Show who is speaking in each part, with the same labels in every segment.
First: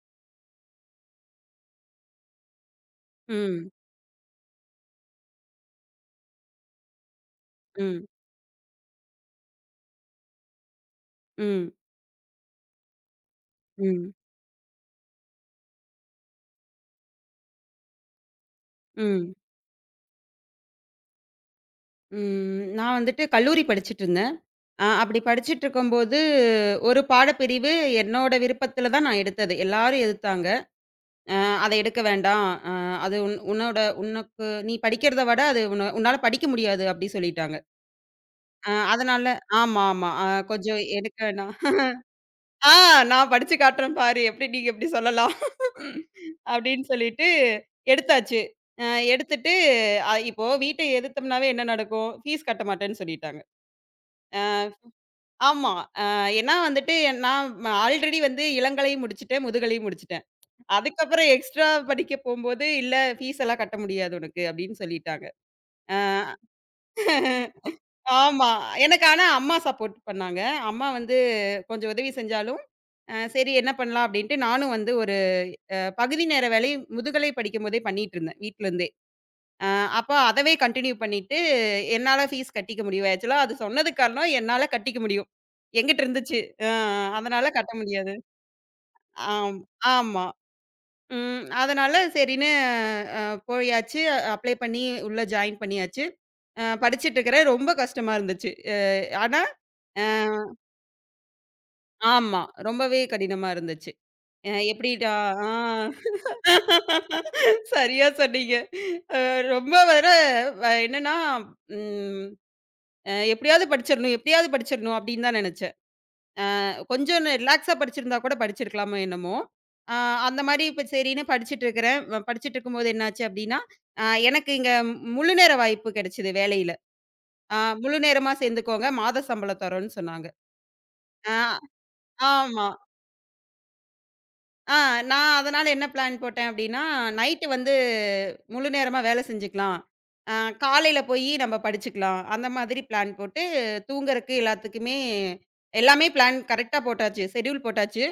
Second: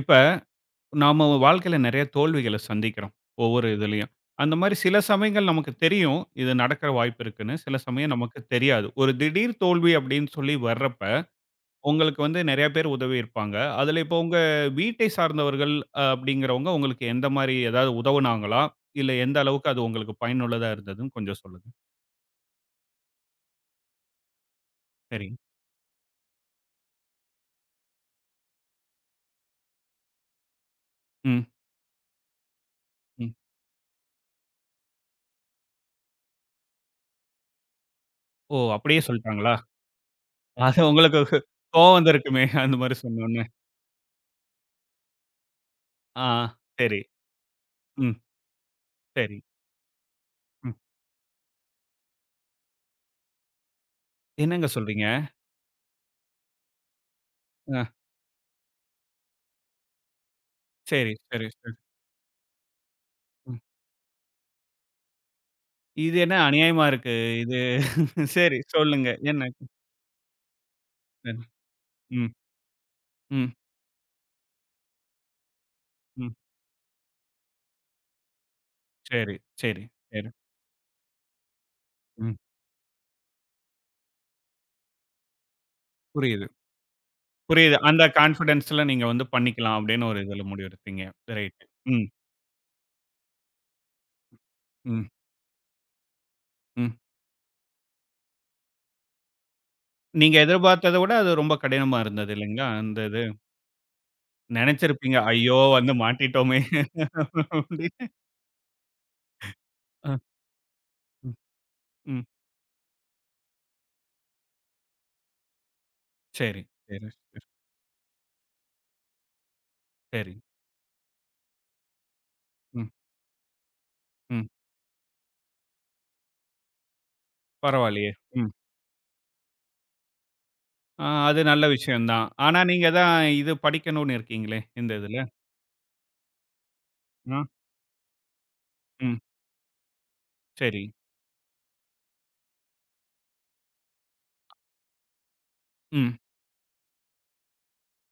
Speaker 1: இப்ப நாம வாழ்க்கையில நெறைய தோல்விகள சந்திக்கிறோம். ஒவ்வொரு
Speaker 2: ம்.
Speaker 1: இதுலயும். அந்த மாரி சில சமயங்கள் நமக்கு தெரியும். இது நடக்கிற வாய்ப்பு இருக்குன்னு. சில
Speaker 2: ம்.
Speaker 1: சமயம் நமக்கு தெரியாது. ஒரு திடீர் தோல்வி அப்படின்னு சொல்லி வர்றப்ப,
Speaker 2: ம்.
Speaker 1: உங்களுக்கு வந்து நெறைய பேர் உதவி இருப்பாங்க. அதுல
Speaker 2: ம்.
Speaker 1: இப்போ உங்க வீட்டை சார்ந்தவர்கள் அப்படிங்கிறவங்க உங்களுக்கு எந்த மாரி ஏதாவது உதவுனாங்களா? இல்ல
Speaker 2: ம்.
Speaker 1: எந்த அளவுக்கு அது உங்களுக்கு பயனுள்ளதா இருந்ததுன்னு கொஞ்சம் சொல்லுங்க.
Speaker 2: ம். நான் வந்துட்டு கல்லூரி படிச்சுட்டுருந்தேன். அப்படி
Speaker 1: சரிங்க.
Speaker 2: படிச்சுட்டுருக்கும்போது, ஒரு பாடப்பிரிவு என்னோட விருப்பத்தில தான் நான் எடுத்தது. எல்லாரும் எதிர்த்தாங்க. அ
Speaker 1: ம்,
Speaker 2: "அத எடுக்க வேண்டாம். அது
Speaker 1: ம்.
Speaker 2: உன்னோட உனக்கு நீ படிக்கிறத விட அது உன்னால படிக்க முடியாது" அப்படி சொல்லிட்டாங்க.
Speaker 1: ஓ! அப்படியே
Speaker 2: அதனால
Speaker 1: சொல்ட்டாங்களா?
Speaker 2: ஆமா, ஆமா.
Speaker 1: அது
Speaker 2: கொஞ்சம் எடுக்க
Speaker 1: உங்களுக்கு
Speaker 2: வேணாம்.
Speaker 1: கோவம் வந்திருக்குமே!
Speaker 2: ஆ
Speaker 1: அந்த மாரி
Speaker 2: நான்
Speaker 1: சொன்னோனே.
Speaker 2: படிச்சு காட்டுறேன் பாரு. நீங்க எப்படி சொல்லலாம்.
Speaker 1: ஆ,
Speaker 2: அப்படின்னு
Speaker 1: சரி.
Speaker 2: சொல்லிட்டு
Speaker 1: ம்,
Speaker 2: எடுத்தாச்சு. அ
Speaker 1: சரி.
Speaker 2: எடுத்துட்டு இப்போ
Speaker 1: ம்.
Speaker 2: வீட்ட எதிர்த்தோம்னாவே என்ன நடக்கும்? ஃபீஸ் கட்ட மாட்டேன்னு சொல்லிட்டாங்க. அ
Speaker 1: என்னங்க சொல்றீங்க?
Speaker 2: ஆமா. அ ஏன்னா வந்துட்டு நான்
Speaker 1: ஆ.
Speaker 2: ஆல்ரெடி வந்து இளங்கலையும் முடிச்சுட்டேன், முதுகலையும் முடிச்சுட்டேன்.
Speaker 1: சரி,
Speaker 2: அதுக்கப்புறம்
Speaker 1: சரி,
Speaker 2: எக்ஸ்ட்ரா
Speaker 1: சரி.
Speaker 2: படிக்க போம்போது, "இல்ல ஃபீஸ்
Speaker 1: ம்.
Speaker 2: எல்லாம் கட்ட முடியாது உனக்கு" அப்படின்னு சொல்லிட்டாங்க. அ
Speaker 1: இது என்ன அநியாயமா இருக்கு. இது
Speaker 2: ஆமா.
Speaker 1: சரி
Speaker 2: எனக்கு
Speaker 1: சொல்லுங்க.
Speaker 2: ஆனா
Speaker 1: என்ன?
Speaker 2: அம்மா சப்போர்ட் பண்ணாங்க. அம்மா வந்து
Speaker 1: ம்,
Speaker 2: கொஞ்சம் உதவி
Speaker 1: ம்,
Speaker 2: செஞ்சாலும்,
Speaker 1: ம்.
Speaker 2: சரி என்ன பண்ணலாம் அப்படின்ட்டு நானும் வந்து ஒரு பகுதி
Speaker 1: ம்.
Speaker 2: நேர வேலை முதுகலை படிக்கும்போதே பண்ணிட்டுருந்தேன் வீட்லருந்தே.
Speaker 1: சரி,
Speaker 2: அ
Speaker 1: சரி,
Speaker 2: அப்ப
Speaker 1: சரி.
Speaker 2: அதவே கன்டின்யூ பண்ணிட்டு, என்னால
Speaker 1: ம்.
Speaker 2: ஃபீஸ் கட்டிக்க முடியும். ஆக்சுவலா அது சொன்னதுக்கு காரணம் என்னால கட்டிக்க முடியும். என்கிட்ட இருந்துச்சு.
Speaker 1: புரியுது,
Speaker 2: அ அதனால கட்ட
Speaker 1: புரியுது. அந்த
Speaker 2: முடியாது.
Speaker 1: கான்ஃபிடன்ஸ்ல நீங்க வந்து
Speaker 2: ஆம்
Speaker 1: பண்ணிக்கலாம் அப்படின்னு ஒரு
Speaker 2: ஆமா.
Speaker 1: இதுல முடிவெடுத்தீங்க.
Speaker 2: ம்.
Speaker 1: ரைட்.
Speaker 2: அதனால
Speaker 1: ம்,
Speaker 2: சரின்னு அ போயாச்சு. அப்ளை பண்ணி
Speaker 1: ம்,
Speaker 2: உள்ள ஜாயின் பண்ணியாச்சு.
Speaker 1: ம்.
Speaker 2: படிச்சுட்டு இருக்கிறேன். ரொம்ப கஷ்டமா இருந்துச்சு. ஆனா அ
Speaker 1: நீங்க எதிர்பார்த்தத விட அது ரொம்ப கடினமா இருந்தது
Speaker 2: ஆமா.
Speaker 1: இல்லைங்களா? அந்த
Speaker 2: ரொம்பவே
Speaker 1: இது.
Speaker 2: கடினமா இருந்துச்சு. எப்படிடா
Speaker 1: நெனச்சிருப்பீங்க.
Speaker 2: ஆ
Speaker 1: ஐயோ! வந்து மாட்டிட்டோமே! அப்படின்னு.
Speaker 2: சரியா சொன்னீங்க. அ ரொம்ப வேற
Speaker 1: அ,
Speaker 2: என்னன்னா,
Speaker 1: ம்,
Speaker 2: ம்
Speaker 1: ம்.
Speaker 2: எப்படியாவது படிச்சிரணும், எப்படியாவது படிச்சிரணும் அப்படின்னு தான் நெனச்சேன்.
Speaker 1: சரி, சரி,
Speaker 2: கொஞ்சம்
Speaker 1: சரி.
Speaker 2: ரிலாக்ஸா படிச்சிருந்தா கூட படிச்சிருக்கலாமோ என்னமோ! அ
Speaker 1: சரி.
Speaker 2: அந்த மாரி இப்ப சரின்னு படிச்சுட்டு இருக்கிறேன். படிச்சுட்டு
Speaker 1: ம்,
Speaker 2: இருக்கும்போது என்னாச்சு அப்படின்னா, அ
Speaker 1: ம்.
Speaker 2: எனக்கு இங்க முழு நேர வாய்ப்பு கெடைச்சது வேலையில. அ முழு
Speaker 1: பரவாயில்லையே!
Speaker 2: நேரமா
Speaker 1: ம்.
Speaker 2: சேர்ந்துக்கோங்க, மாத சம்பளம் தரோம்ன்னு சொன்னாங்க.
Speaker 1: ஆ,
Speaker 2: அ
Speaker 1: அது நல்ல விஷயம் தான். ஆனா,
Speaker 2: ஆமா.
Speaker 1: நீங்க தான் இது படிக்கணும்னு இருக்கீங்களே!
Speaker 2: ஆ
Speaker 1: இந்த இதுல.
Speaker 2: நான் அதனால என்ன பிளான் போட்டேன் அப்டின்னா,
Speaker 1: அ,
Speaker 2: நைட்டு வந்து முழு நேரமா
Speaker 1: ம்.
Speaker 2: வேல செஞ்சுக்கலாம். அ
Speaker 1: சரி.
Speaker 2: காலையில போயி நம்ம படிச்சுக்கலாம். அந்த மாதிரி பிளான் போட்டு தூங்குறக்கு எல்லாத்துக்குமே எல்லாமே
Speaker 1: ம்.
Speaker 2: பிளான் கரெக்ட்டா போட்டாச்சு. ஷெட்யூல் போட்டாச்சு.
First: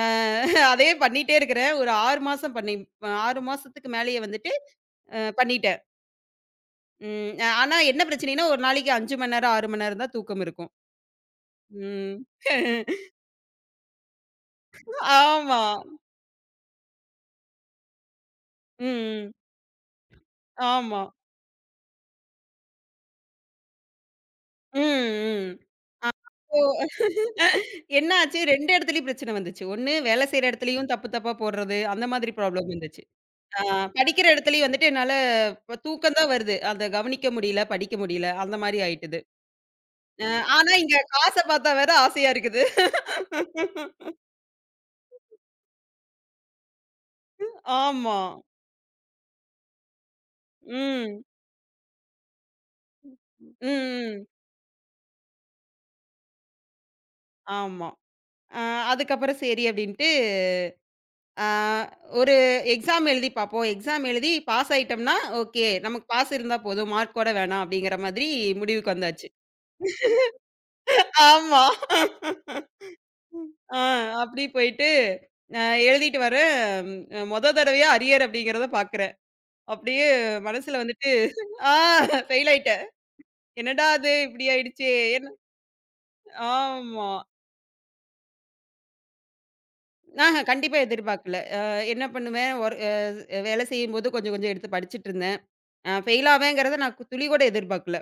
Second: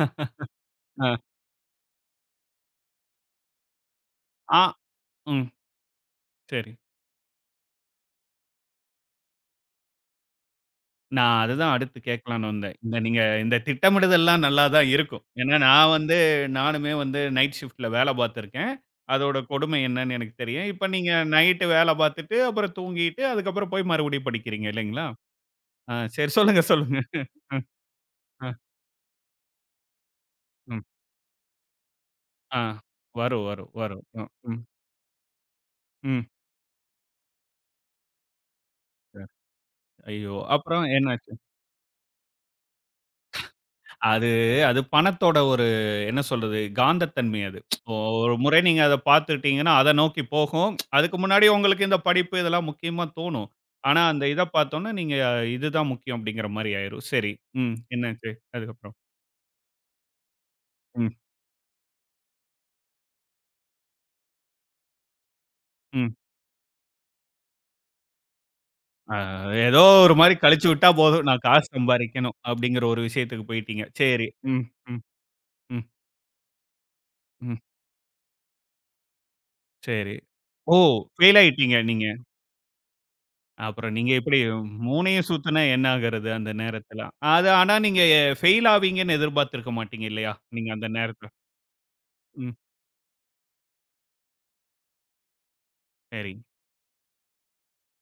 Speaker 2: அ அதே
Speaker 1: அ,
Speaker 2: பண்ணிட்டே இருக்கிறேன். ஒரு 6 மாசம் பண்ணி 6 மாசத்துக்கு மேலேயே வந்துட்டு
Speaker 1: ஆ, ம்.
Speaker 2: பண்ணிட்டேன்.
Speaker 1: சரி.
Speaker 2: ம் ஆனா என்ன பிரச்சனைன்னா, ஒரு நாளைக்கு 5 மணி நேரம், 6 மணி நேரம் தான் தூக்கம் இருக்கும்.
Speaker 1: நான் அதுதான் அடுத்து
Speaker 2: ம்.
Speaker 1: கேட்கலான்னு வந்தேன். இந்த நீங்க இந்த திட்டமிடுதல்லாம் நல்லா தான் இருக்கும். ஏன்னா,
Speaker 2: ஆமா.
Speaker 1: நான் வந்து நானுமே வந்து நைட் ஷிஃப்ட்ல வேலை பார்த்துருக்கேன்.
Speaker 2: ம்.
Speaker 1: அதோட கொடுமை என்னன்னு எனக்கு தெரியும். இப்ப
Speaker 2: ஆமா.
Speaker 1: நீங்க நைட்டு வேலை பார்த்துட்டு, அப்புறம் தூங்கிட்டு, அதுக்கப்புறம் போய் மறுபடியும் படிக்கிறீங்க
Speaker 2: ம்,
Speaker 1: இல்லைங்களா?
Speaker 2: ம்.
Speaker 1: ஆ, சரி
Speaker 2: அப்போ
Speaker 1: சொல்லுங்க, சொல்லுங்க. ம்,
Speaker 2: என்ன ஆச்சு
Speaker 1: அ,
Speaker 2: 2 இடத்துலயும் பிரச்சனை வந்துச்சு. ஒண்ணு வேலை செய்ற
Speaker 1: ம்.
Speaker 2: இடத்துலயும் தப்பு தப்பா போடுறது, அந்த மாதிரி
Speaker 1: ஆ.
Speaker 2: ப்ராப்ளம் வந்துச்சு.
Speaker 1: வரும்,
Speaker 2: ஆ
Speaker 1: வரும், வரும்.
Speaker 2: படிக்கிற
Speaker 1: ம்,
Speaker 2: இடத்துலயும் வந்துட்டு என்னால இப்ப தூக்கம்
Speaker 1: ம்.
Speaker 2: தான் வருது. அத கவனிக்க முடியல, படிக்க முடியல. அந்த மாரி ஆயிட்டுது.
Speaker 1: சரி.
Speaker 2: அ
Speaker 1: ஐயோ!
Speaker 2: ஆனா
Speaker 1: அப்புறம்
Speaker 2: இங்க
Speaker 1: என்னாச்சு?
Speaker 2: காச பார்த்தா வேற ஆசையா இருக்குது.
Speaker 1: அது அது பணத்தோட ஒரு என்ன சொல்றது? காந்தத்தன்மை அது.
Speaker 2: ஆமா.
Speaker 1: ஒரு முறை நீங்க அத பார்த்துட்டீங்கன்னா, அத நோக்கி போகும். அதுக்கு
Speaker 2: ம்.
Speaker 1: முன்னாடி உங்களுக்கு இந்த படிப்பு இதெல்லாம் முக்கியமா தோணும்.
Speaker 2: ம்.
Speaker 1: ஆனா, அந்த
Speaker 2: ம்.
Speaker 1: இத பார்த்தோனே நீங்க இதுதான் முக்கியம் அப்படிங்கிற மாரி ஆயிரும். சரி. ம்.
Speaker 2: ஆமா.
Speaker 1: என்னாச்சு?
Speaker 2: அ
Speaker 1: அதுக்கப்புறம்?
Speaker 2: அதுக்கப்புறம் சரி அப்படின்ட்டு,
Speaker 1: ம்.
Speaker 2: ஆ ஒரு எக்ஸாம் எழுதி பார்ப்போம். எக்ஸாம் எழுதி பாஸ் ஆயிட்டோம்னா, ஓகே. நமக்கு
Speaker 1: ம்.
Speaker 2: பாஸ் இருந்தா போதும். மார்க் கூட வேணாம் அப்படிங்கிற மாதிரி முடிவுக்கு
Speaker 1: அ
Speaker 2: வந்தாச்சு.
Speaker 1: ஏதோ ஒரு மாரி கழிச்சு விட்டா போதும். நான்
Speaker 2: ஆமா.
Speaker 1: காசு சம்பாரிக்கணும் அப்படிங்கிற ஒரு விஷயத்துக்கு
Speaker 2: ஆ
Speaker 1: போயிட்டீங்க. சரி.
Speaker 2: அப்படி
Speaker 1: ம்.
Speaker 2: போயிட்டு,
Speaker 1: ம்.
Speaker 2: அ
Speaker 1: ம்.
Speaker 2: எழுதிட்டு வரேன். மொத
Speaker 1: ம்.
Speaker 2: தடவையா அரியர் அப்படிங்கிறத பார்க்குறேன். அப்படியே
Speaker 1: சரி. ஓ!
Speaker 2: மனசுல வந்துட்டு
Speaker 1: ஃபெயில்
Speaker 2: ஆ
Speaker 1: ஆயிட்டீங்க நீங்க.
Speaker 2: ஃபெயில் ஆயிட்டேன். என்னடா
Speaker 1: அப்புறம் நீங்க
Speaker 2: இது
Speaker 1: எப்படி
Speaker 2: இப்படி ஆயிடுச்சே!
Speaker 1: 3யும்
Speaker 2: என்ன
Speaker 1: சுத்துனா என்ன ஆகுறது அந்த நேரத்துல?
Speaker 2: ஆமா.
Speaker 1: அது ஆனா நீங்க ஃபெயில் ஆவீங்கன்னு எதிர்பார்த்திருக்க மாட்டீங்க இல்லையா?
Speaker 2: ஆஹ
Speaker 1: நீங்க
Speaker 2: கண்டிப்பா
Speaker 1: அந்த நேரத்துல.
Speaker 2: எதிர்பார்க்கல. என்ன பண்ணுவேன்,
Speaker 1: ம்.
Speaker 2: வேலை செய்யும்போது கொஞ்சம் கொஞ்சம் எடுத்து படிச்சுட்டு இருந்தேன். ஃபெயில்
Speaker 1: சரிங்க.
Speaker 2: ஆவேங்கிறத நான் துளி கூட எதிர்பார்க்கல.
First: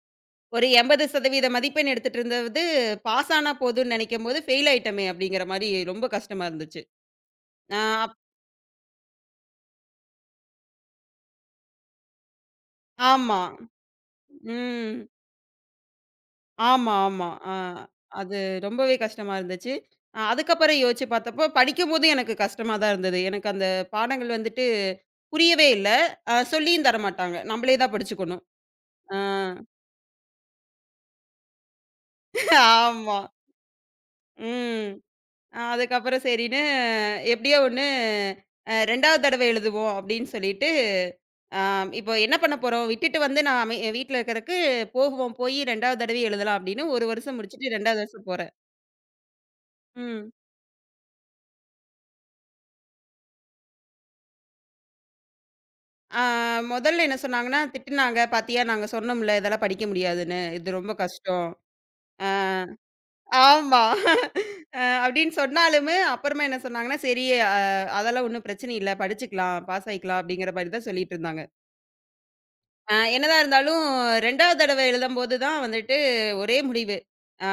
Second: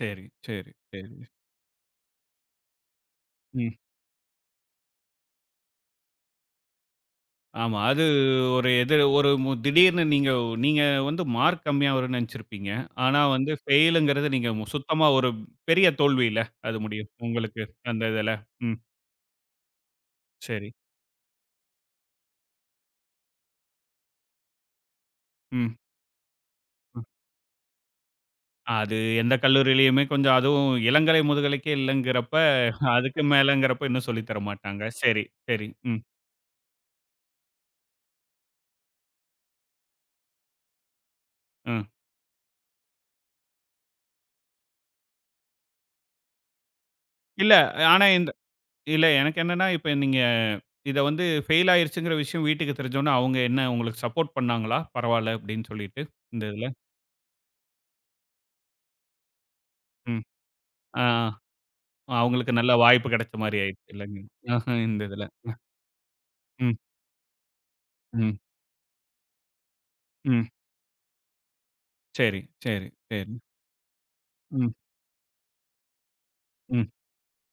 Speaker 1: சரி,
Speaker 2: ஒரு
Speaker 1: சரி, சரி.
Speaker 2: 80% மதிப்பெண் எடுத்துட்டு இருந்தது, பாஸ் ஆனா
Speaker 1: ம்.
Speaker 2: போதும்ன்னு நினைக்கும்போது, ஃபெயில் ஆயிட்டோமே அப்படிங்கிற மாரி ரொம்ப கஷ்டமா இருந்துச்சு.
Speaker 1: ஆமா.
Speaker 2: அ
Speaker 1: அது
Speaker 2: அப்
Speaker 1: ஒரு எது ஒரு திடீர்னு நீங்க நீங்க வந்து மார்க் கம்மியா வரும்னு நெனச்சிருப்பீங்க. ஆனா
Speaker 2: ஆமா.
Speaker 1: வந்து ஃபெயிலுங்கிறது நீங்க மு-
Speaker 2: ம்.
Speaker 1: சுத்தமா ஒரு பெரிய தோல்வி இல்ல. அது
Speaker 2: ஆமா,
Speaker 1: முடியும்.
Speaker 2: ஆமா.
Speaker 1: உங்களுக்கு அந்த இதுல.
Speaker 2: அது
Speaker 1: ம்.
Speaker 2: ரொம்பவே கஷ்டமா இருந்துச்சு.
Speaker 1: சரி.
Speaker 2: அதுக்கப்புறம் யோசிச்சு பார்த்தப்போ, படிக்கும்போது எனக்கு கஷ்டமா தான் இருந்தது. எனக்கு அந்த பாடங்கள் வந்துட்டு புரியவே
Speaker 1: ம்.
Speaker 2: இல்ல. சொல்லியும் தரமாட்டாங்க. நம்மளே தான் படிச்சுக்கணும்.
Speaker 1: அது
Speaker 2: ஆ
Speaker 1: எந்த கல்லூரியிலயுமே கொஞ்சம் அதுவும் இளங்கலை, முதுகலைக்கே இல்லங்கிறப்ப,
Speaker 2: ஆமா.
Speaker 1: அதுக்கு மேலங்கிறப்ப இன்னும் சொல்லி தர மாட்டாங்க.
Speaker 2: ம்.
Speaker 1: சரி, சரி. ம்,
Speaker 2: அதுக்கப்புறம் சரின்னு எப்படியோ ஒண்ணு 2வது தடவை எழுதுவோம் அப்படின்னு சொல்லிட்டு, அ
Speaker 1: ம்.
Speaker 2: இப்போ என்ன பண்ண போறோம்? விட்டுட்டு வந்து நான் வீட்ல இருக்கறக்கு போகுவோம். போய் 2வது தடவை எழுதலாம் அப்படின்னு 1 வருஷம்
Speaker 1: இல்ல,
Speaker 2: முடிச்சுட்டு 2வது
Speaker 1: ஆனா
Speaker 2: வருஷம்
Speaker 1: இந்த
Speaker 2: போறேன்.
Speaker 1: இல்ல எனக்கு என்னன்னா, இப்ப நீங்க
Speaker 2: ம்.
Speaker 1: இத வந்து ஃபெயில் ஆயிருச்சுங்கிற விஷயம் வீட்டுக்கு தெரிஞ்சோனே, அவங்க என்ன உங்களுக்கு சப்போர்ட் பண்ணாங்களா? பரவால்ல அப்டின்னு சொல்லிட்டு,
Speaker 2: ஆ
Speaker 1: இந்த இதுல.
Speaker 2: மொதல்ல என்ன சொன்னாங்கன்னா, திட்டுனாங்க. "பாத்தியா நாங்க சொன்னோம்ல, இதெல்லாம் படிக்க
Speaker 1: ம்.
Speaker 2: முடியாதுன்னு. இது ரொம்ப
Speaker 1: ஆ,
Speaker 2: கஷ்டம்." ஆ
Speaker 1: அவங்களுக்கு நல்ல வாய்ப்பு கிடைச்ச மாரி
Speaker 2: ஆமா.
Speaker 1: ஆயிடுச்சு இல்லைங்க? ஆஹ, இந்த இதுல.
Speaker 2: அப்டின்னு சொன்னாலுமே, அப்புறமா என்ன
Speaker 1: ம்,
Speaker 2: சொன்னாங்கன்னா, "சரி அதெல்லாம்
Speaker 1: ம்,
Speaker 2: ஒண்ணும் பிரச்சனை இல்ல. படிச்சுக்கலாம். பாஸ் ஆயிக்கலாம்."
Speaker 1: ம்.
Speaker 2: அப்படிங்கிற மாரி தான் சொல்லிட்டு இருந்தாங்க.
Speaker 1: சரி, சரி, சரி.
Speaker 2: என்னதான் இருந்தாலும் 2வது
Speaker 1: ம்,
Speaker 2: தடவ எழுதும்போது தான் வந்துட்டு ஒரே
Speaker 1: ம்,
Speaker 2: முடிவு.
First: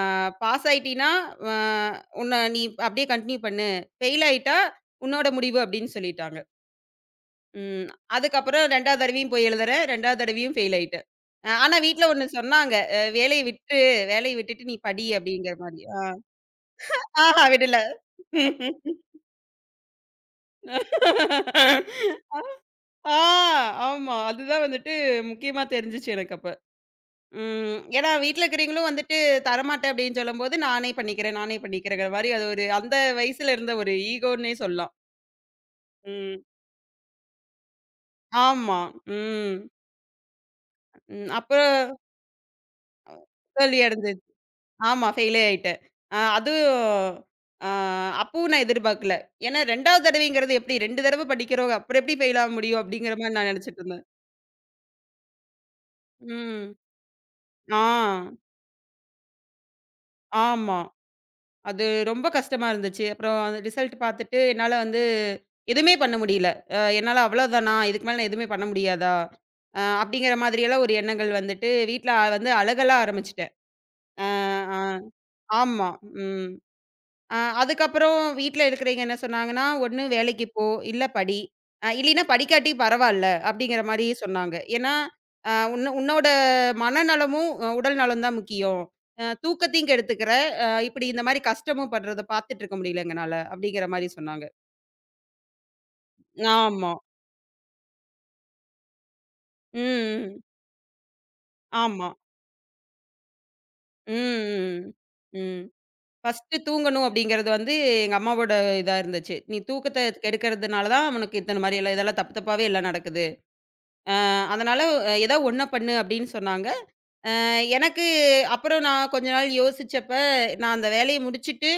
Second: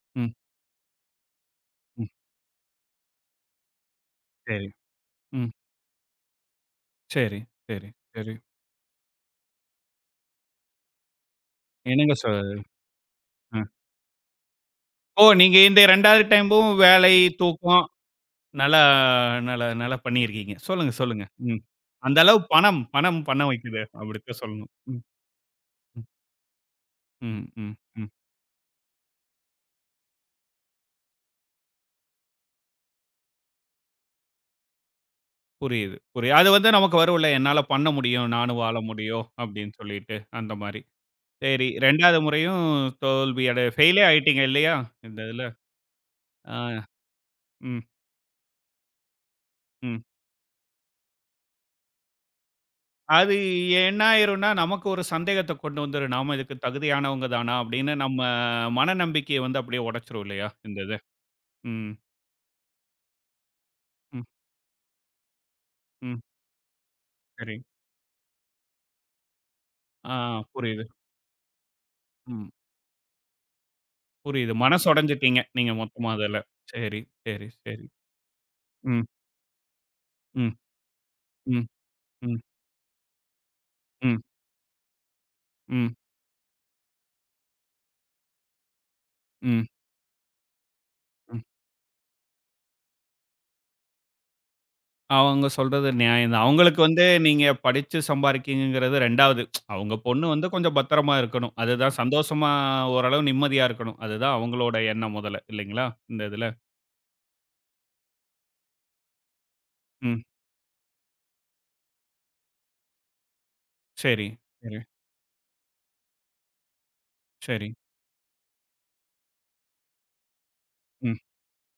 Speaker 1: ம்,
Speaker 2: பாஸ் ஆயிட்டீன்னா, அ
Speaker 1: ம்.
Speaker 2: உன்ன நீ அப்படியே கன்டின்யூ பண்ணு. ஃபெயில் ஆயிட்டா,
Speaker 1: சரி,
Speaker 2: உன்னோட
Speaker 1: ம்.
Speaker 2: முடிவு." அப்படின்னு சொல்லிட்டாங்க.
Speaker 1: சரி,
Speaker 2: ம்.
Speaker 1: சரி, சரி.
Speaker 2: அதுக்கப்புறம் 2வது தடவையும் போய் எழுதுறேன். 2வது தடவையும் ஃபெயில் ஆயிட்டேன். ஆனா வீட்ல
Speaker 1: என்னங்க சொ
Speaker 2: ஒண்ணு சொன்னாங்க.
Speaker 1: அ.
Speaker 2: வேலைய விட்டுட்டு நீ படி"
Speaker 1: ஓ!
Speaker 2: அப்படிங்கிற
Speaker 1: நீங்க இந்த
Speaker 2: மாரி. ஆ.
Speaker 1: 2வது டைமும் வேலை,
Speaker 2: ஆஹா விடல.
Speaker 1: தூக்கம் நல்லா நல்லா நல்லா பண்ணியிருக்கீங்க. சொல்லுங்க, சொல்லுங்க. ம். அந்த அளவு பணம்
Speaker 2: ஆ
Speaker 1: பணம் பண்ண வைக்குது.
Speaker 2: ஆமா.
Speaker 1: அப்படித்தான்
Speaker 2: அதுதான்
Speaker 1: சொல்லணும்.
Speaker 2: வந்துட்டு
Speaker 1: ம்,
Speaker 2: முக்கியமா
Speaker 1: ம்,
Speaker 2: தெரிஞ்சுச்சு எனக்கு அப்ப.
Speaker 1: ம், ம்,
Speaker 2: ம்.
Speaker 1: ம்.
Speaker 2: ஏன்னா வீட்ல இருக்கிறவங்களும் வந்துட்டு தரமாட்டேன் அப்படின்னு சொல்லும்போது, நானே பண்ணிக்கிறேன், நானே பண்ணிக்கிறேங்கிற மாரி அது ஒரு அந்த வயசுல இருந்த ஒரு ஈகோன்னே சொல்லலாம்.
Speaker 1: புரியுது, புரியுது.
Speaker 2: ம்.
Speaker 1: அது வந்து நமக்கு வரும்ல, என்னால பண்ண முடியும், நானும் வாழ
Speaker 2: ஆமா.
Speaker 1: முடியும்
Speaker 2: ம்.
Speaker 1: அப்படின்னு சொல்லிட்டு, அந்த மாரி.
Speaker 2: ம்.
Speaker 1: சரி,
Speaker 2: அப்புறம்
Speaker 1: 2வது முறையும் தோல்வி
Speaker 2: தோல்வி
Speaker 1: ஃபெயிலே
Speaker 2: அடைஞ்சிருச்சு.
Speaker 1: ஆயிட்டீங்க இல்லையா?
Speaker 2: ஆமா.
Speaker 1: இந்த
Speaker 2: ஃபெயிலே
Speaker 1: இதுல.
Speaker 2: ஆயிட்டேன். அதுவும்
Speaker 1: ஆ,
Speaker 2: அ
Speaker 1: ம்,
Speaker 2: அப்பவும் நான் எதிர்பார்க்கல. ஏன்னா
Speaker 1: ம்.
Speaker 2: 2வது தடவைங்கிறது எப்படி 2 தடவ படிக்கிறோம். அப்புறம் எப்படி ஃபெயில் ஆக முடியும்? அப்படிங்கிற
Speaker 1: அது
Speaker 2: மாரி நான் நெனச்சுட்டு
Speaker 1: என்ன
Speaker 2: இருந்தேன்.
Speaker 1: ஆயிரும்னா, நமக்கு ஒரு சந்தேகத்த கொண்டு வந்துரும். நாம இதுக்கு
Speaker 2: ம்.
Speaker 1: தகுதியானவங்க தானா?
Speaker 2: ஆ.
Speaker 1: அப்படின்னு நம்ம மனநம்பிக்கைய வந்து அப்படியே உடைச்சுரும் இல்லையா?
Speaker 2: ஆமா.
Speaker 1: இந்த இது.
Speaker 2: அது
Speaker 1: ம்,
Speaker 2: ரொம்ப கஷ்டமா இருந்துச்சு. அப்புறம் அந்த ரிசல்ட்
Speaker 1: ம்,
Speaker 2: பார்த்துட்டு என்னால வந்து எதுவுமே பண்ண
Speaker 1: ம்.
Speaker 2: முடியல. என்னால
Speaker 1: சரி.
Speaker 2: அவ்வளோதானா? இதுக்கு மேல நான் எதுவுமே பண்ண முடியாதா?
Speaker 1: ஆ
Speaker 2: அப்படிங்கிற
Speaker 1: புரியுது.
Speaker 2: மாதிரியெல்லாம் ஒரு எண்ணங்கள் வந்துட்டு வீட்ல
Speaker 1: ம்.
Speaker 2: வந்து அழுகலாம் ஆரம்பிச்சுட்டேன். அ,
Speaker 1: புரியுது.
Speaker 2: ஆ.
Speaker 1: மனசு உடைஞ்சுட்டீங்க. நீங்க
Speaker 2: ஆமா.
Speaker 1: மொத்தமா அதுல.
Speaker 2: ம்.
Speaker 1: சரி, சரி, சரி.
Speaker 2: அதுக்கப்புறம் வீட்ல
Speaker 1: ம்,
Speaker 2: இருக்கிறவைங்க என்ன சொன்னாங்கன்னா, "ஒண்ணு வேலைக்கு
Speaker 1: ம்,
Speaker 2: போ, இல்ல படி.
Speaker 1: ம்,
Speaker 2: இல்லைன்னா
Speaker 1: ம்,
Speaker 2: படிக்காட்டி பரவால்ல." அப்படிங்கிற மாரி
Speaker 1: ம், ம்,
Speaker 2: சொன்னாங்க. ஏன்னா,
Speaker 1: ம்,
Speaker 2: "உன்ன உன்னோட மனநலமும், உடல் நலம் தான் முக்கியம்.
Speaker 1: ம்.
Speaker 2: தூக்கத்தையும் கெடுத்துக்கிற. இப்படி இந்த மாரி கஷ்டமும் படுறத பார்த்துட்டு இருக்க முடியல எங்கனால." அப்படிங்கிற மாரி சொன்னாங்க.
Speaker 1: அவங்க சொல்றது நியாயம் தான். அவங்களுக்கு
Speaker 2: ஆமா.
Speaker 1: வந்து நீங்க படிச்சு சம்பாரிக்கிறீங்கங்கிறது 2வது. அவங்க பொண்ணு
Speaker 2: ம்.
Speaker 1: வந்து கொஞ்சம் பத்திரமா இருக்கணும். அதுதான்
Speaker 2: ஆமா.
Speaker 1: சந்தோஷமா ஓரளவு நிம்மதியா இருக்கணும். அதுதான்
Speaker 2: ம்.
Speaker 1: அவங்களோட
Speaker 2: ம்.
Speaker 1: எண்ணம் முதல்ல
Speaker 2: ம்.
Speaker 1: இல்லைங்களா? இந்த இதுல.
Speaker 2: ஃபர்ஸ்ட்டு தூங்கணும் அப்படிங்கிறது வந்து எங்க அம்மாவோட இதா இருந்துச்சு. "நீ தூக்கத்த
Speaker 1: ம்.
Speaker 2: கெடுக்கிறதுனால தான் உனக்கு இத்தன மாரி எல்லாம் இதெல்லாம் தப்பு தப்பாவே எல்லாம் நடக்குது."
Speaker 1: சரி, சரி,
Speaker 2: அதனால ஏதா ஒண்ண பண்ணு அப்படின்னு சொன்னாங்க. அ
Speaker 1: சரி.
Speaker 2: எனக்கு அப்புறம் நான் கொஞ்ச நாள் யோசிச்சப்ப, நான் அந்த வேலைய
Speaker 1: ம்,
Speaker 2: முடிச்சுட்டு,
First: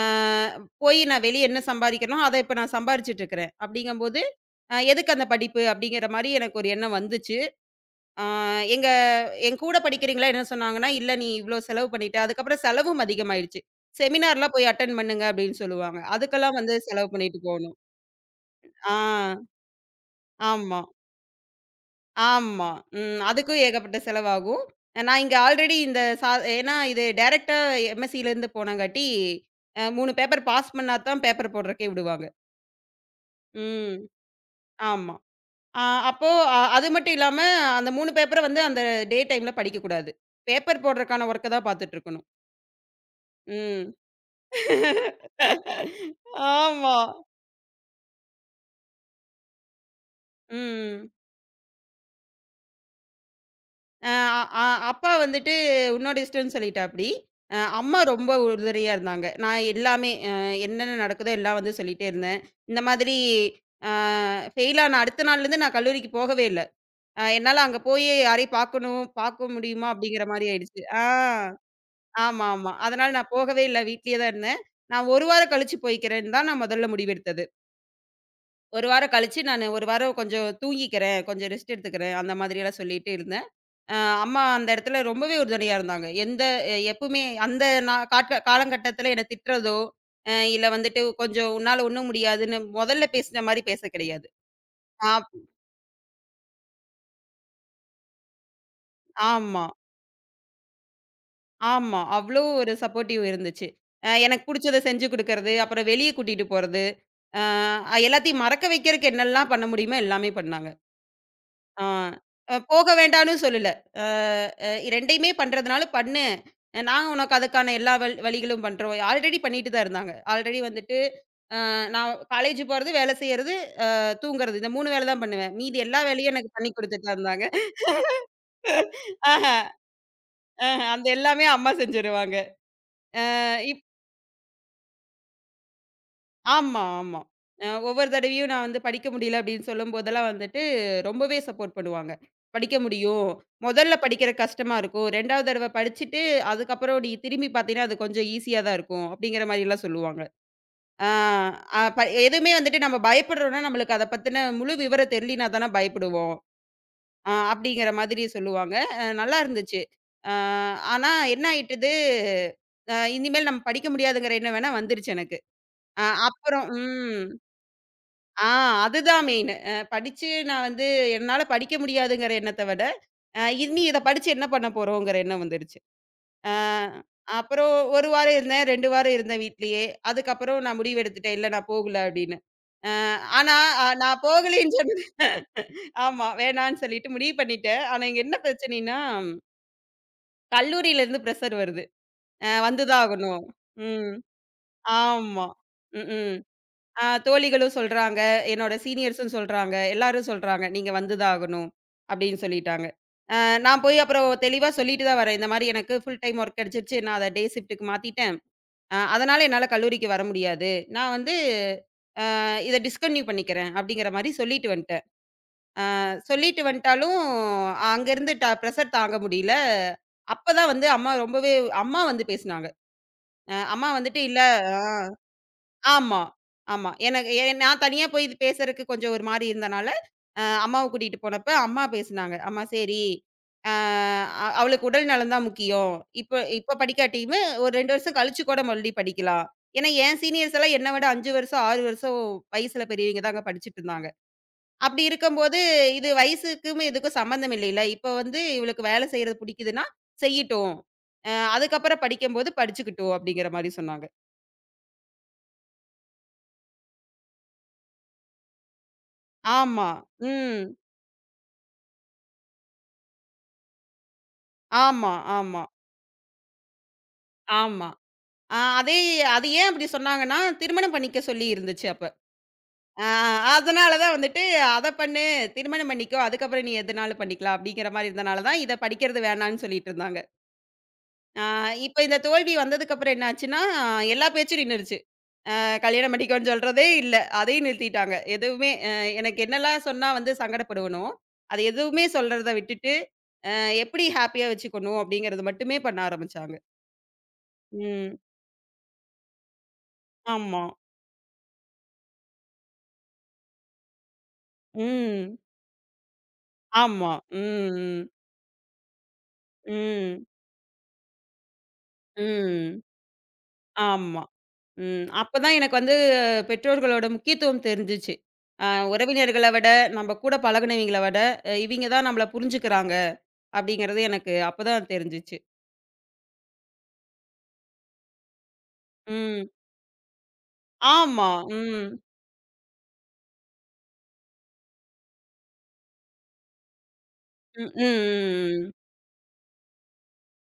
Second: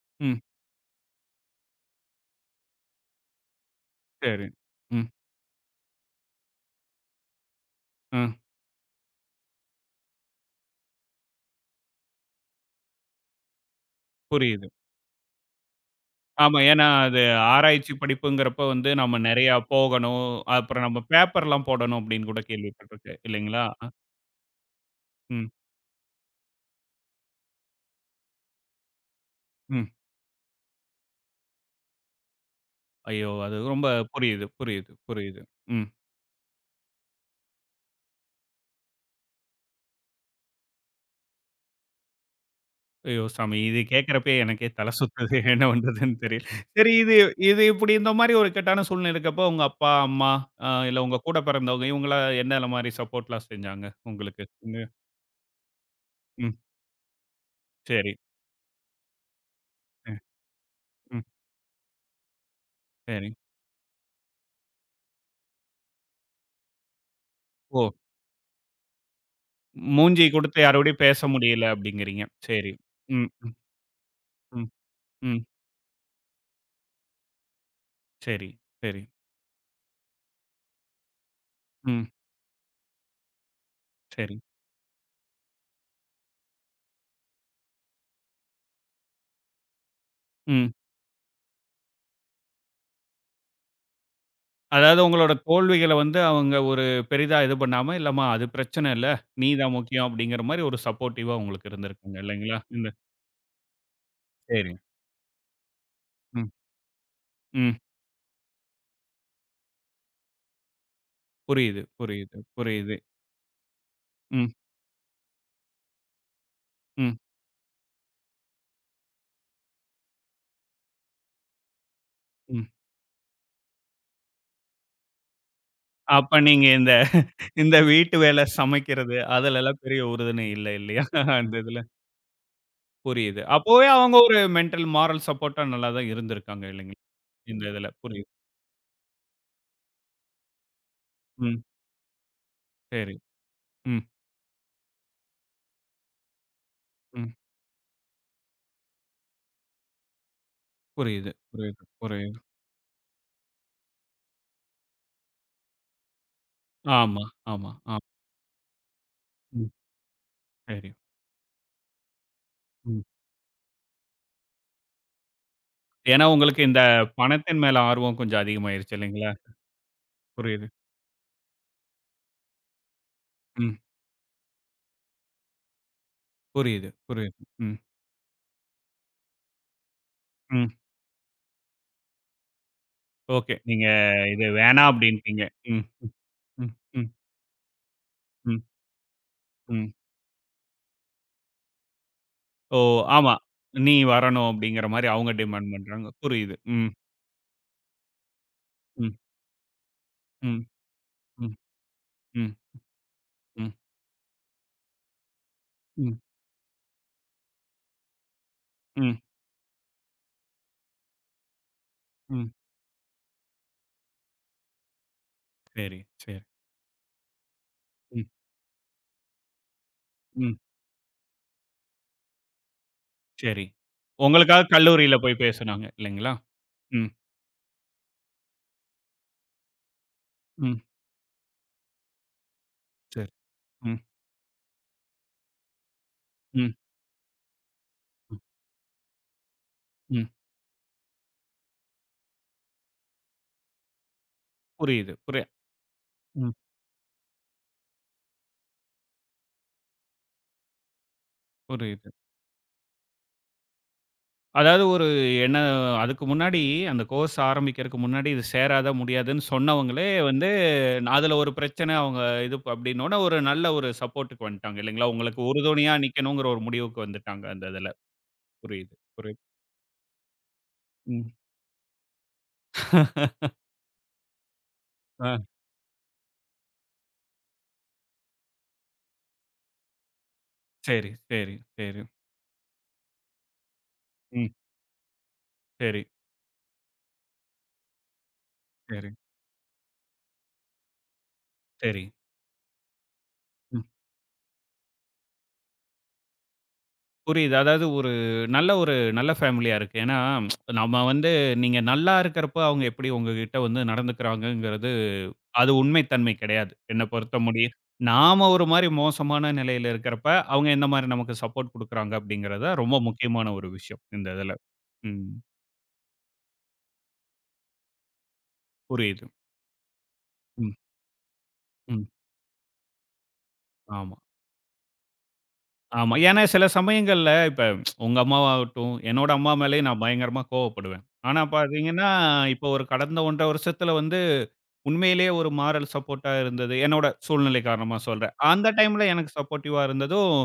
Speaker 2: அ
Speaker 1: ம்.
Speaker 2: போய் நான் வெளிய என்ன சம்பாதிக்கிறேனோ, அத இப்ப நான் சம்பாரிச்சுட்டு இருக்கிறேன். அப்படிங்கம்போது,
Speaker 1: சரி. ம்,
Speaker 2: எதுக்கு அந்த படிப்பு அப்படிங்கிற மாரி எனக்கு ஒரு எண்ணம் வந்துச்சு. அ
Speaker 1: ம்.
Speaker 2: எங்க என் கூட படிக்கிறவங்களா என்ன சொன்னாங்கன்னா, "இல்ல நீ இவ்ளோ செலவு பண்ணிட்ட." அதுக்கப்புறம் செலவும் அதிகமாயிடுச்சு. செமினார்லாம்
Speaker 1: புரியுது.
Speaker 2: போய் அட்டெண்ட் பண்ணுங்க அப்படின்னு சொல்லுவாங்க. அதுக்கெல்லாம்
Speaker 1: ஆமா.
Speaker 2: வந்து
Speaker 1: ஏன்னா
Speaker 2: செலவு
Speaker 1: அது
Speaker 2: பண்ணிட்டு போணும்.
Speaker 1: ஆராய்ச்சி படிப்புங்கிறப்ப வந்து
Speaker 2: ஆ,
Speaker 1: நம்ம நெறையா போகணும்.
Speaker 2: ஆமா.
Speaker 1: அப்புறம் நம்ம பேப்பர்லாம் போடணும் அப்படின்னு கூட
Speaker 2: ஆமா.
Speaker 1: கேள்விப்பட்டுருக்கேன்.
Speaker 2: ம். அதுக்கும்
Speaker 1: இல்லைங்களா? அ.
Speaker 2: ஏகப்பட்ட செலவாகும். நான் இங்க
Speaker 1: ம்,
Speaker 2: ஆல்ரெடி இந்த ஏன்னா இது டைரக்ட்டா எம்எஸ்சிலருந்து போனங்காட்டி,
Speaker 1: ம்.
Speaker 2: 3 பேப்பர் பாஸ் பண்ணா தான் பேப்பர் போடுறதுக்கே விடுவாங்க.
Speaker 1: ஐயோ! அது ரொம்ப
Speaker 2: ம்.
Speaker 1: புரியுது, புரியுது,
Speaker 2: ஆமா.
Speaker 1: புரியுது.
Speaker 2: அ
Speaker 1: ம்.
Speaker 2: அப்போ அது மட்டும் இல்லாம, அந்த 3 பேப்பர வந்து அந்த டே டைம்ல படிக்கக்கூடாது. பேப்பர் போடுறதுக்கான ஒர்க்க தான் பார்த்துட்டு இருக்கணும்.
Speaker 1: ஐயோ! சாமி இது
Speaker 2: ம்.
Speaker 1: கேட்கிறப்பயே எனக்கே தல சுத்துது. என்ன பண்றதுன்னு தெரியல. சரி
Speaker 2: ஆமா.
Speaker 1: இது இது இப்படி இந்த மாரி ஒரு இக்கட்டான சூழ்நிலை இருக்கப்போ, உங்க அப்பா, அம்மா இல்ல
Speaker 2: ம்.
Speaker 1: உங்க கூட பிறந்தவங்க இவங்கலாம் என்னென்ன மாரி சப்போர்ட்லாம் செஞ்சாங்க
Speaker 2: அ
Speaker 1: உங்களுக்கு?
Speaker 2: அ
Speaker 1: ம்.
Speaker 2: அப்பா வந்துட்டு உன்னோட இஷ்டம்ன்னு
Speaker 1: ம்.
Speaker 2: சொல்லிட்டாப்படி. அம்மா
Speaker 1: சரி.
Speaker 2: ரொம்ப உறுதுணையா இருந்தாங்க. நான் எல்லாமே
Speaker 1: ம்.
Speaker 2: என்னென்ன
Speaker 1: ம்.
Speaker 2: நடக்குதோ எல்லாம் வந்து சொல்லிட்டே இருந்தேன். இந்த மாதிரி
Speaker 1: சரி.
Speaker 2: அ ஃபெயில் ஆன அடுத்த நாள்லேருந்து நான் கல்லூரிக்கு போகவே இல்ல. என்னால அங்க
Speaker 1: ஓ!
Speaker 2: போய் யாரையும் பார்க்கணும், பார்க்க முடியுமா அப்படிங்கிற
Speaker 1: மூஞ்சி
Speaker 2: மாரி
Speaker 1: குடுத்து
Speaker 2: ஆயிடுச்சு.
Speaker 1: யாரோடையும் பேச முடியல அப்படிங்கிறீங்க.
Speaker 2: ஆமா, ஆமா.
Speaker 1: சரி.
Speaker 2: அதனால
Speaker 1: ம்.
Speaker 2: நான்
Speaker 1: ம்.
Speaker 2: போகவே இல்ல. வீட்லயே தான் இருந்தேன்.
Speaker 1: ம்.
Speaker 2: நான் 1
Speaker 1: ம்.
Speaker 2: வாரம் கழிச்சு போய்க்கிறேன்னு தான் நான் முதல்ல முடிவெடுத்தது.
Speaker 1: சரி,
Speaker 2: 1
Speaker 1: சரி.
Speaker 2: வாரம் கழிச்சு நானு 1 வாரம் கொஞ்சம் தூங்கிக்கிறேன், கொஞ்சம் ரெஸ்ட்
Speaker 1: ம்.
Speaker 2: எடுத்துக்கிறேன் அந்த மாதிரியெல்லாம் சொல்லிட்டு இருந்தேன். அ
Speaker 1: சரி.
Speaker 2: அம்மா அந்த இடத்துல ரொம்பவே உறுதுணையா இருந்தாங்க. எந்த எப்பவுமே அந்த காட்ல காலங்கட்டத்துல என்ன திட்டுறதோ, இல்ல
Speaker 1: ம்.
Speaker 2: வந்துட்டு கொஞ்சம் உன்னால ஒண்ணும் முடியாதுன்னு முதல்ல பேசுன மாரி பேச கிடையாது.
Speaker 1: அதாவது
Speaker 2: ஆப்
Speaker 1: உங்களோட தோல்விகள வந்து அவங்க ஒரு பெரிதா இது பண்ணாம, "இல்லம்மா அது பிரச்சனை இல்ல. நீ
Speaker 2: ஆமா,
Speaker 1: தான் முக்கியம்." அப்படிங்கிற மாரி ஒரு சப்போர்ட்டிவா உங்களுக்கு
Speaker 2: ஆமா.
Speaker 1: இருந்திருக்குங்க
Speaker 2: அவ்ளோ
Speaker 1: இல்லைங்களா?
Speaker 2: ஒரு
Speaker 1: இந்த
Speaker 2: சப்போர்ட்டிவ் இருந்துச்சு. எனக்கு புடிச்சத
Speaker 1: சரிங்க.
Speaker 2: செஞ்சு குடுக்கறது, அப்புறம் வெளிய கூட்டிட்டு
Speaker 1: ம்,
Speaker 2: போறது,
Speaker 1: ம்.
Speaker 2: எல்லாத்தையும் மறக்க வைக்கிறக்கு என்னெல்லாம் பண்ண முடியுமோ எல்லாமே பண்ணாங்க.
Speaker 1: புரியுது,
Speaker 2: ஆ.
Speaker 1: புரியுது,
Speaker 2: போக
Speaker 1: புரியுது.
Speaker 2: வேண்டான்னு சொல்லல. அ
Speaker 1: ம்,
Speaker 2: அ 2யுமே பண்றதுனால பண்ணு. நாங்க
Speaker 1: ம்,
Speaker 2: உனக்கு அதுக்கான எல்லா வழிகளும் பண்றோம். ஆல்ரெடி பண்ணிட்டு தான் இருந்தாங்க. ஆல்ரெடி வந்துட்டு நான் காலேஜ்
Speaker 1: ம்.
Speaker 2: போறது, வேலை செய்யறது, அ தூங்குறது. இந்த 3 வேலை தான் பண்ணுவேன். மீதி எல்லா வேலையும்
Speaker 1: அப்ப
Speaker 2: எனக்கு
Speaker 1: நீங்க
Speaker 2: பண்ணி
Speaker 1: இந்த
Speaker 2: குடுத்துட்டு தான் இருந்தாங்க.
Speaker 1: இந்த வீட்டு வேலை, சமைக்கிறது
Speaker 2: ஆஹ,
Speaker 1: அதுலலாம் பெரிய உறுதுணை இல்ல
Speaker 2: ஆஹ.
Speaker 1: இல்லையா?
Speaker 2: அந்த எல்லாமே
Speaker 1: அந்த
Speaker 2: அம்மா
Speaker 1: இதுல.
Speaker 2: செஞ்சுருவாங்க. அ
Speaker 1: புரியுது. அப்பவே அவங்க ஒரு மென்டல், மாரல் சப்போர்ட்டா நல்லா தான் இருந்திருக்காங்க
Speaker 2: ஆமா,
Speaker 1: இல்லைங்களா?
Speaker 2: ஆமா.
Speaker 1: இந்த இதுல.
Speaker 2: ஒவ்வொரு
Speaker 1: புரியுது.
Speaker 2: தடவையும் நான் வந்து படிக்க முடியல அப்படின்னு சொல்லும்போதெல்லாம் வந்துட்டு, ரொம்பவே
Speaker 1: ம்.
Speaker 2: சப்போர்ட் பண்ணுவாங்க. படிக்க
Speaker 1: சரி.
Speaker 2: முடியும். முதல்ல
Speaker 1: ம்,
Speaker 2: படிக்கிற கஷ்டமா இருக்கும். 2வது தடவ படிச்சுட்டு, அதுக்கப்புறம் நீ
Speaker 1: ம்.
Speaker 2: திரும்பி பார்த்தீன்னா, அது கொஞ்சம் ஈஸியா தான் இருக்கும். அப்படிங்கிற மாரிலாம் சொல்லுவாங்க. ஆ
Speaker 1: புரியுது,
Speaker 2: அ
Speaker 1: புரியுது,
Speaker 2: ப
Speaker 1: புரியுது.
Speaker 2: எதுவுமே வந்துட்டு நம்ம பயப்படுறோம்னா, நம்மளுக்கு அத பத்தின முழு விவரம் தெரியலினா தானே பயப்படுவோம்.
Speaker 1: ஆமா, ஆமா,
Speaker 2: அப்படிங்கிற
Speaker 1: ஆமா.
Speaker 2: மாதிரி சொல்லுவாங்க. நல்லா
Speaker 1: ம்.
Speaker 2: இருந்துச்சு. அ
Speaker 1: சரி.
Speaker 2: ஆனா என்ன ஆயிட்டுது,
Speaker 1: ம்.
Speaker 2: இனிமேல் நம்ம படிக்க முடியாதுங்கிற எண்ணம் வேணா வந்துருச்சு எனக்கு.
Speaker 1: ஏன்னா, உங்களுக்கு
Speaker 2: அப்புறம்
Speaker 1: இந்த
Speaker 2: ம்.
Speaker 1: பணத்தின் மேல ஆர்வம் கொஞ்சம்
Speaker 2: ஆ
Speaker 1: அதிகமாயிருச்சு
Speaker 2: அதுதான்
Speaker 1: இல்லைங்களா?
Speaker 2: மெயினு. படிச்சு நான்
Speaker 1: புரியுது.
Speaker 2: வந்து என்னால படிக்க முடியாதுங்கிற எண்ணத்த விட,
Speaker 1: ம்.
Speaker 2: இனி இத படிச்சு என்ன பண்ண போறோங்கிற எண்ணம் வந்துருச்சு. அ
Speaker 1: புரியுது, புரியுது.
Speaker 2: அப்புறம்
Speaker 1: ம்,
Speaker 2: 1 வாரம் இருந்தேன், 2 வாரம் இருந்தேன் வீட்லயே. அதுக்கப்புறம்
Speaker 1: ம்.
Speaker 2: நான் முடிவு எடுத்துட்டேன். இல்ல நான் போகல அப்படின்னு. அ
Speaker 1: ஓகே.
Speaker 2: ஆனா
Speaker 1: நீங்க
Speaker 2: நான்
Speaker 1: இது
Speaker 2: போகலைன்னு
Speaker 1: வேணாம்
Speaker 2: சொன்னது
Speaker 1: அப்டின்ட்டீங்க. ம், ம்,
Speaker 2: ஆமா வேணான்னு சொல்லிட்டு
Speaker 1: ம்,
Speaker 2: முடிவு பண்ணிட்டேன். ஆனா இங்க என்ன
Speaker 1: ம்,
Speaker 2: பிரச்சனைன்னா,
Speaker 1: ம்.
Speaker 2: கல்லூரியில இருந்து ப்ரெஷர் வருது.
Speaker 1: ஓ!
Speaker 2: வந்து தான்
Speaker 1: ஆமா.
Speaker 2: ஆகணும்.
Speaker 1: நீ
Speaker 2: ம்.
Speaker 1: வரணும் அப்டிங்கிற மாரி அவங்க
Speaker 2: ஆமா.
Speaker 1: டிமாண்ட் பண்றாங்க.
Speaker 2: ம்.
Speaker 1: புரியுது. ம்,
Speaker 2: தோழிகளும் சொல்றாங்க. என்னோட
Speaker 1: ம்,
Speaker 2: சீனியர்ஸும் சொல்றாங்க. எல்லாரும் சொல்றாங்க.
Speaker 1: ம்,
Speaker 2: "நீங்க வந்து தான்
Speaker 1: ம்,
Speaker 2: ஆகணும்." அப்படின்னு
Speaker 1: ம்,
Speaker 2: சொல்லிட்டாங்க. அ
Speaker 1: ம்,
Speaker 2: நான் போய் அப்புறம் தெளிவா சொல்லிட்டு தான் வரேன். இந்த மாரி எனக்கு
Speaker 1: ம்,
Speaker 2: ஃபுல் டைம் ஒர்க் கிடைச்சிருச்சு. நான் அத டே ஷிஃப்ட்டுக்கு மாத்திட்டேன்.
Speaker 1: ம்,
Speaker 2: அதனால என்னால கல்லூரிக்கு வர முடியாது. நான் வந்து
Speaker 1: ம்.
Speaker 2: இத டிஸ்கன்டின்யூ பண்ணிக்கிறேன் அப்படிங்கிற மாரி சொல்லிட்டு வந்துட்டேன்.
Speaker 1: சரி, சரி.
Speaker 2: சொல்லிட்டு வந்துட்டாலும்
Speaker 1: ம்,
Speaker 2: அங்கருந்து ப்ரெஷர் தாங்க முடியல.
Speaker 1: ம்.
Speaker 2: அப்பதான் வந்து அம்மா வந்து பேசுனாங்க.
Speaker 1: சரி.
Speaker 2: அம்மா வந்துட்டு இல்ல
Speaker 1: உங்களுக்காக
Speaker 2: ஆ.
Speaker 1: கல்லூரியில போய் பேசுனாங்க
Speaker 2: ஆமா,
Speaker 1: இல்லைங்களா?
Speaker 2: ஆமா.
Speaker 1: ம்,
Speaker 2: எனக்கு நான் தனியா போய் இது பேசுறதுக்கு கொஞ்சம் ஒரு மாரி இருந்தனால,
Speaker 1: ம்.
Speaker 2: அம்மாவ கூட்டிட்டு போனப்ப அம்மா பேசுனாங்க. அம்மா சரி,
Speaker 1: சரி. ம்,
Speaker 2: அ அவளுக்கு உடல் நலம் தான் முக்கியம். இப்ப
Speaker 1: ம்,
Speaker 2: இப்ப படிக்காட்டியுமே ஒரு 2 வருஷம்
Speaker 1: ம்,
Speaker 2: கழிச்சு கூட மறுபடியும் படிக்கலாம். ஏன்னா, என்
Speaker 1: ம்.
Speaker 2: சீனியர்ஸ் எல்லாம் என்ன விட 5 வருஷம், 6 வருஷம் வயசுல பெரியவங்க தாங்க படிச்சுட்டு இருந்தாங்க. அப்படி
Speaker 1: புரியுது.
Speaker 2: இருக்கும்போது இது
Speaker 1: ம்.
Speaker 2: வயசுக்கும் இதுக்கும் சம்மந்தம் இல்லைல. இப்ப வந்து இவளுக்கு வேலை செய்றது புடிக்குதுன்னா, செய்யட்டும். அதுக்கப்புறம்
Speaker 1: புரியுது.
Speaker 2: படிக்கும்போது படிச்சுக்கட்டும் அப்படிங்கிற மாரி சொன்னாங்க.
Speaker 1: அதாவது ஒரு என்ன அதுக்கு முன்னாடி அந்த கோர்ஸ் ஆரம்பிக்கிறதுக்கு முன்னாடி இது சேராத, முடியாதுன்னு
Speaker 2: ஆமா.
Speaker 1: சொன்னவங்களே வந்து
Speaker 2: ம்.
Speaker 1: நா- அதுல ஒரு பிரச்சனை அவங்க இது அப்படின்னோன ஒரு நல்ல ஒரு சப்போர்ட்க்கு வந்துட்டாங்க இல்லைங்களா?
Speaker 2: ஆமா,
Speaker 1: உங்களுக்கு
Speaker 2: ஆமா,
Speaker 1: உறுதுணையா நிக்கணுங்கிற ஒரு முடிவுக்கு வந்துட்டாங்க அந்த
Speaker 2: ஆமா.
Speaker 1: இதுல.
Speaker 2: அ
Speaker 1: புரியுது,
Speaker 2: அதே
Speaker 1: புரியுது.
Speaker 2: அது ஏன் அப்படி சொன்னாங்கன்னா, திருமணம் பண்ணிக்க
Speaker 1: ம்.
Speaker 2: சொல்லி இருந்துச்சு அப்ப. அ அதனால தான் வந்துட்டு, "அத பண்ணு,
Speaker 1: ஆ
Speaker 2: திருமணம் பண்ணிக்கோ. அதுக்கப்புறம் நீ எதுனாலும் பண்ணிக்கலாம்." அப்படிங்கிற மாரி இருந்தனால தான், இத படிக்கிறது வேணான்னு சொல்லிட்டு இருந்தாங்க.
Speaker 1: சரி,
Speaker 2: அ
Speaker 1: சரி,
Speaker 2: இப்ப
Speaker 1: சரி.
Speaker 2: இந்த தோல்வி வந்ததுக்கப்புறம் என்ன ஆச்சுன்னா, எல்லா
Speaker 1: ம்.
Speaker 2: பேச்சும் நின்னுருச்சு.
Speaker 1: சரி,
Speaker 2: கல்யாணம் பண்ணிக்கோன்னு சொல்றதே இல்ல. அதையும் நிறுத்திட்டாங்க. எதுவுமே அ
Speaker 1: சரி,
Speaker 2: எனக்கு என்னலாம் சொன்னா வந்து சங்கடப்படுவனோ, அது
Speaker 1: சரி.
Speaker 2: எதுவுமே சொல்றத விட்டுட்டு, அ
Speaker 1: ம்.
Speaker 2: எப்படி ஹேப்பியா வச்சுக்கணும் அப்படிங்கிறது மட்டுமே பண்ண ஆரம்பிச்சாங்க.
Speaker 1: புரியுது. அதாவது ஒரு
Speaker 2: ம்.
Speaker 1: நல்ல ஒரு நல்ல ஃபேமிலியா இருக்கு. ஏன்னா ம்,
Speaker 2: ஆமா.
Speaker 1: நம்ம வந்து நீங்க நல்லா இருக்கிறப்ப அவங்க எப்படி உங்ககிட்ட வந்து நடந்துக்கிறாங்கங்கிறது
Speaker 2: ம்.
Speaker 1: அது உண்மை தன்மை கிடையாது. என்ன
Speaker 2: ஆமா.
Speaker 1: பொறுத்த முடிய
Speaker 2: ம்.
Speaker 1: நாம ஒரு மாரி மோசமான நிலையில
Speaker 2: ம்.
Speaker 1: இருக்கிறப்ப, அவங்க எந்த மாரி நமக்கு சப்போர்ட் குடுக்குறாங்க அப்படிங்கிறது தான்
Speaker 2: ம்.
Speaker 1: ரொம்ப முக்கியமான ஒரு விஷயம்,
Speaker 2: ஆமா.
Speaker 1: இந்த இதுல.
Speaker 2: ம்.
Speaker 1: ம்.
Speaker 2: அப்பதான் எனக்கு வந்து பெற்றோர்களோட முக்கியத்துவம் தெரிஞ்சுச்சு. அ
Speaker 1: புரியுது.
Speaker 2: உறவினர்கள விட, நம்ம கூட
Speaker 1: ம்,
Speaker 2: பழகுனவைங்கள விட, இவைங்க
Speaker 1: ம்.
Speaker 2: தான் நம்மள புரிஞ்சுக்கிறாங்க அப்படிங்கிறது
Speaker 1: ஆமா,
Speaker 2: எனக்கு அப்பதான் தெரிஞ்சுச்சு.
Speaker 1: ஆமா. ஏன்னா சில சமயங்கள்ல இப்ப உங்க அம்மாவாகட்டும், என்னோட
Speaker 2: ம்.
Speaker 1: அம்மா மேலயும் நான் பயங்கரமா கோவப்படுவேன்.
Speaker 2: ஆமா.
Speaker 1: ஆனா
Speaker 2: ம்.
Speaker 1: பாத்தீங்கன்னா, இப்ப ஒரு கடந்த 1 1/2 வருஷத்துல வந்து உண்மையிலேயே ஒரு மாரல் சப்போர்ட்டா இருந்தது. என்னோட சூழ்நிலை
Speaker 2: ம். ம்.
Speaker 1: காரணமா சொல்றேன். அந்த
Speaker 2: ம்.
Speaker 1: டைம்ல எனக்கு சப்போர்ட்டிவா இருந்ததும்,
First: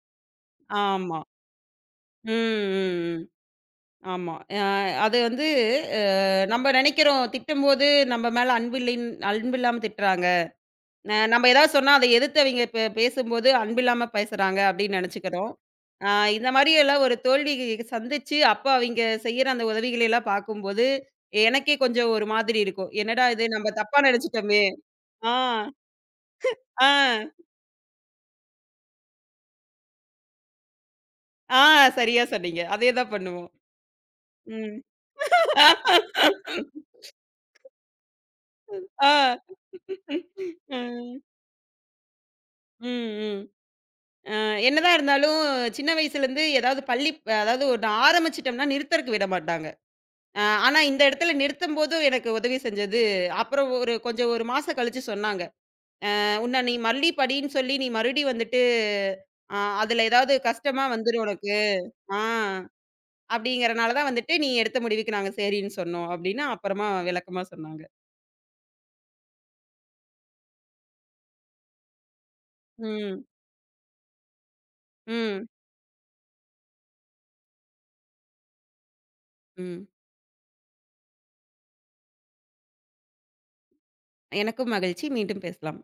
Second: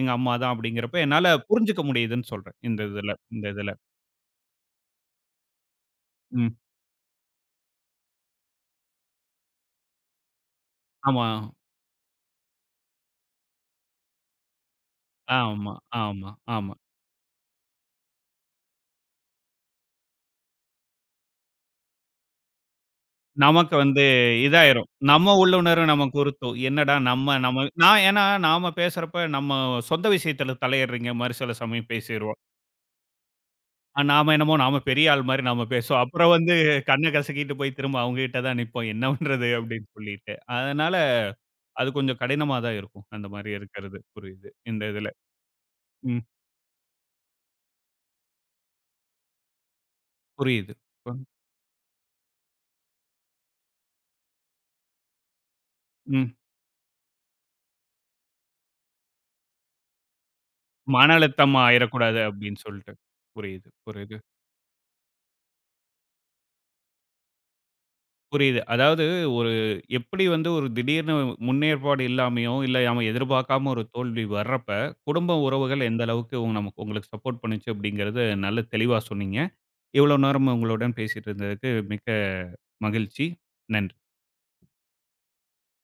Speaker 1: எங்க அம்மா தான் அப்படிங்கிறப்ப
Speaker 2: ஆமா.
Speaker 1: என்னால புரிஞ்சுக்க முடியுதுன்னு
Speaker 2: ம்.
Speaker 1: சொல்றேன். இந்த இதுல
Speaker 2: ம். ம்.
Speaker 1: இந்த இதுல.
Speaker 2: ஆமா. அது வந்து அ
Speaker 1: ம்.
Speaker 2: நம்ம நெனைக்கிறோம் திட்டும்போது நம்ம மேல அன்பு இல்லைன்னு அன்பு இல்லாம திட்டுறாங்க.
Speaker 1: ஆமா,
Speaker 2: நம்ம ஏதாவது சொன்னா, அதை எதிர்த்து அவிங்க பேசும்போது அன்பில்லாம பேசுறாங்க அப்படின்னு நெனைச்சுக்கிறோம்.
Speaker 1: ஆமா, ஆமா,
Speaker 2: இந்த மாரி
Speaker 1: ஆமா.
Speaker 2: எல்லாம் ஒரு தோல்வி சந்திச்சு, அப்ப அவிங்க செய்யற அந்த உதவிகளை எல்லாம் பார்க்கும்போது, எனக்கே கொஞ்சம் ஒரு மாதிரி இருக்கும். என்னடா இது நம்ம
Speaker 1: நமக்கு
Speaker 2: தப்பா
Speaker 1: வந்து
Speaker 2: நெனைச்சுட்டோமே!
Speaker 1: இதாயிரும்.
Speaker 2: ஆ,
Speaker 1: நம்ம உள்ளுணர்வு நமக்கு உறுத்தும்.
Speaker 2: ஆ,
Speaker 1: என்னடா நம்ம நம்ம நான் ஏன்னா நாம பேசுறப்ப நம்ம சொந்த விஷயத்துல தலையிடுறீங்க மாரி சில
Speaker 2: ஆ
Speaker 1: சமயம்
Speaker 2: சரியா
Speaker 1: பேசிருவோம்.
Speaker 2: சொன்னீங்க. அதே தான் பண்ணுவோம்.
Speaker 1: நாம என்னமோ நாம
Speaker 2: ம்.
Speaker 1: பெரிய ஆள் மாரி நாம பேசுவோம். அப்புறம் வந்து கண்ண கசக்கிட்டு போய் திரும்ப அவங்க கிட்ட தான் நிப்போம். என்ன
Speaker 2: ஆ.
Speaker 1: பண்றது அப்படின்னு சொல்லிட்டு. அதனால
Speaker 2: ம்.
Speaker 1: அது கொஞ்சம் கடினமா தான்
Speaker 2: ம்,
Speaker 1: இருக்கும். அந்த
Speaker 2: ம்.
Speaker 1: மாரி இருக்கிறது. புரியுது. இந்த
Speaker 2: என்னதான்
Speaker 1: இதுல.
Speaker 2: இருந்தாலும், சின்ன
Speaker 1: ம்.
Speaker 2: வயசுலேருந்து ஏதாவது பள்ளி அதாவது ஒண்ணு ஆரம்பிச்சுட்டோம்னா நிறுத்தறக்கு விட மாட்டாங்க.
Speaker 1: புரியுது.
Speaker 2: ஆனா இந்த
Speaker 1: ம்.
Speaker 2: இடத்துல நிறுத்தும்போது எனக்கு உதவி செஞ்சது, அப்புறம் ஒரு கொஞ்சம் 1 மாசம் கழிச்சு சொன்னாங்க.
Speaker 1: ம்.
Speaker 2: "உன்ன நீ மறுபடி படின்னு சொல்லி நீ மறுபடியும் வந்துட்டு, அ அதுல ஏதாவது கஷ்டமா
Speaker 1: மன
Speaker 2: வந்துரும் உனக்கு.
Speaker 1: அழுத்தம் ஆயிறக்கூடாது
Speaker 2: ஆ
Speaker 1: அப்படின்னு சொல்லிட்டு. புரியுது,
Speaker 2: அப்படிங்கிறனால தான்
Speaker 1: புரியுது,
Speaker 2: வந்துட்டு நீ எடுத்த முடிவுக்கு நாங்க சரின்னு சொன்னோம்." அப்படின்னு அப்புறமா விளக்கமா சொன்னாங்க.
Speaker 1: புரியுது. அதாவது ஒரு எப்படி வந்து ஒரு திடீர்னு முன்னேற்பாடு இல்லாமயோ, இல்ல நாம
Speaker 2: ம்,
Speaker 1: எதிர்பார்க்காம ஒரு தோல்வி வர்றப்ப, குடும்ப
Speaker 2: ம்,
Speaker 1: உறவுகள் எந்த அளவுக்கு நமக்கு உங்களுக்கு சப்போர்ட் பண்ணுச்சு அப்படிங்கிறது நல்ல தெளிவா சொன்னீங்க.
Speaker 2: ம்.
Speaker 1: இவ்வளவு நேரம் உங்களுடன் பேசிட்டு இருந்ததுக்கு மிக்க மகிழ்ச்சி. நன்றி.
Speaker 2: எனக்கும் மகிழ்ச்சி. மீண்டும் பேசலாம்.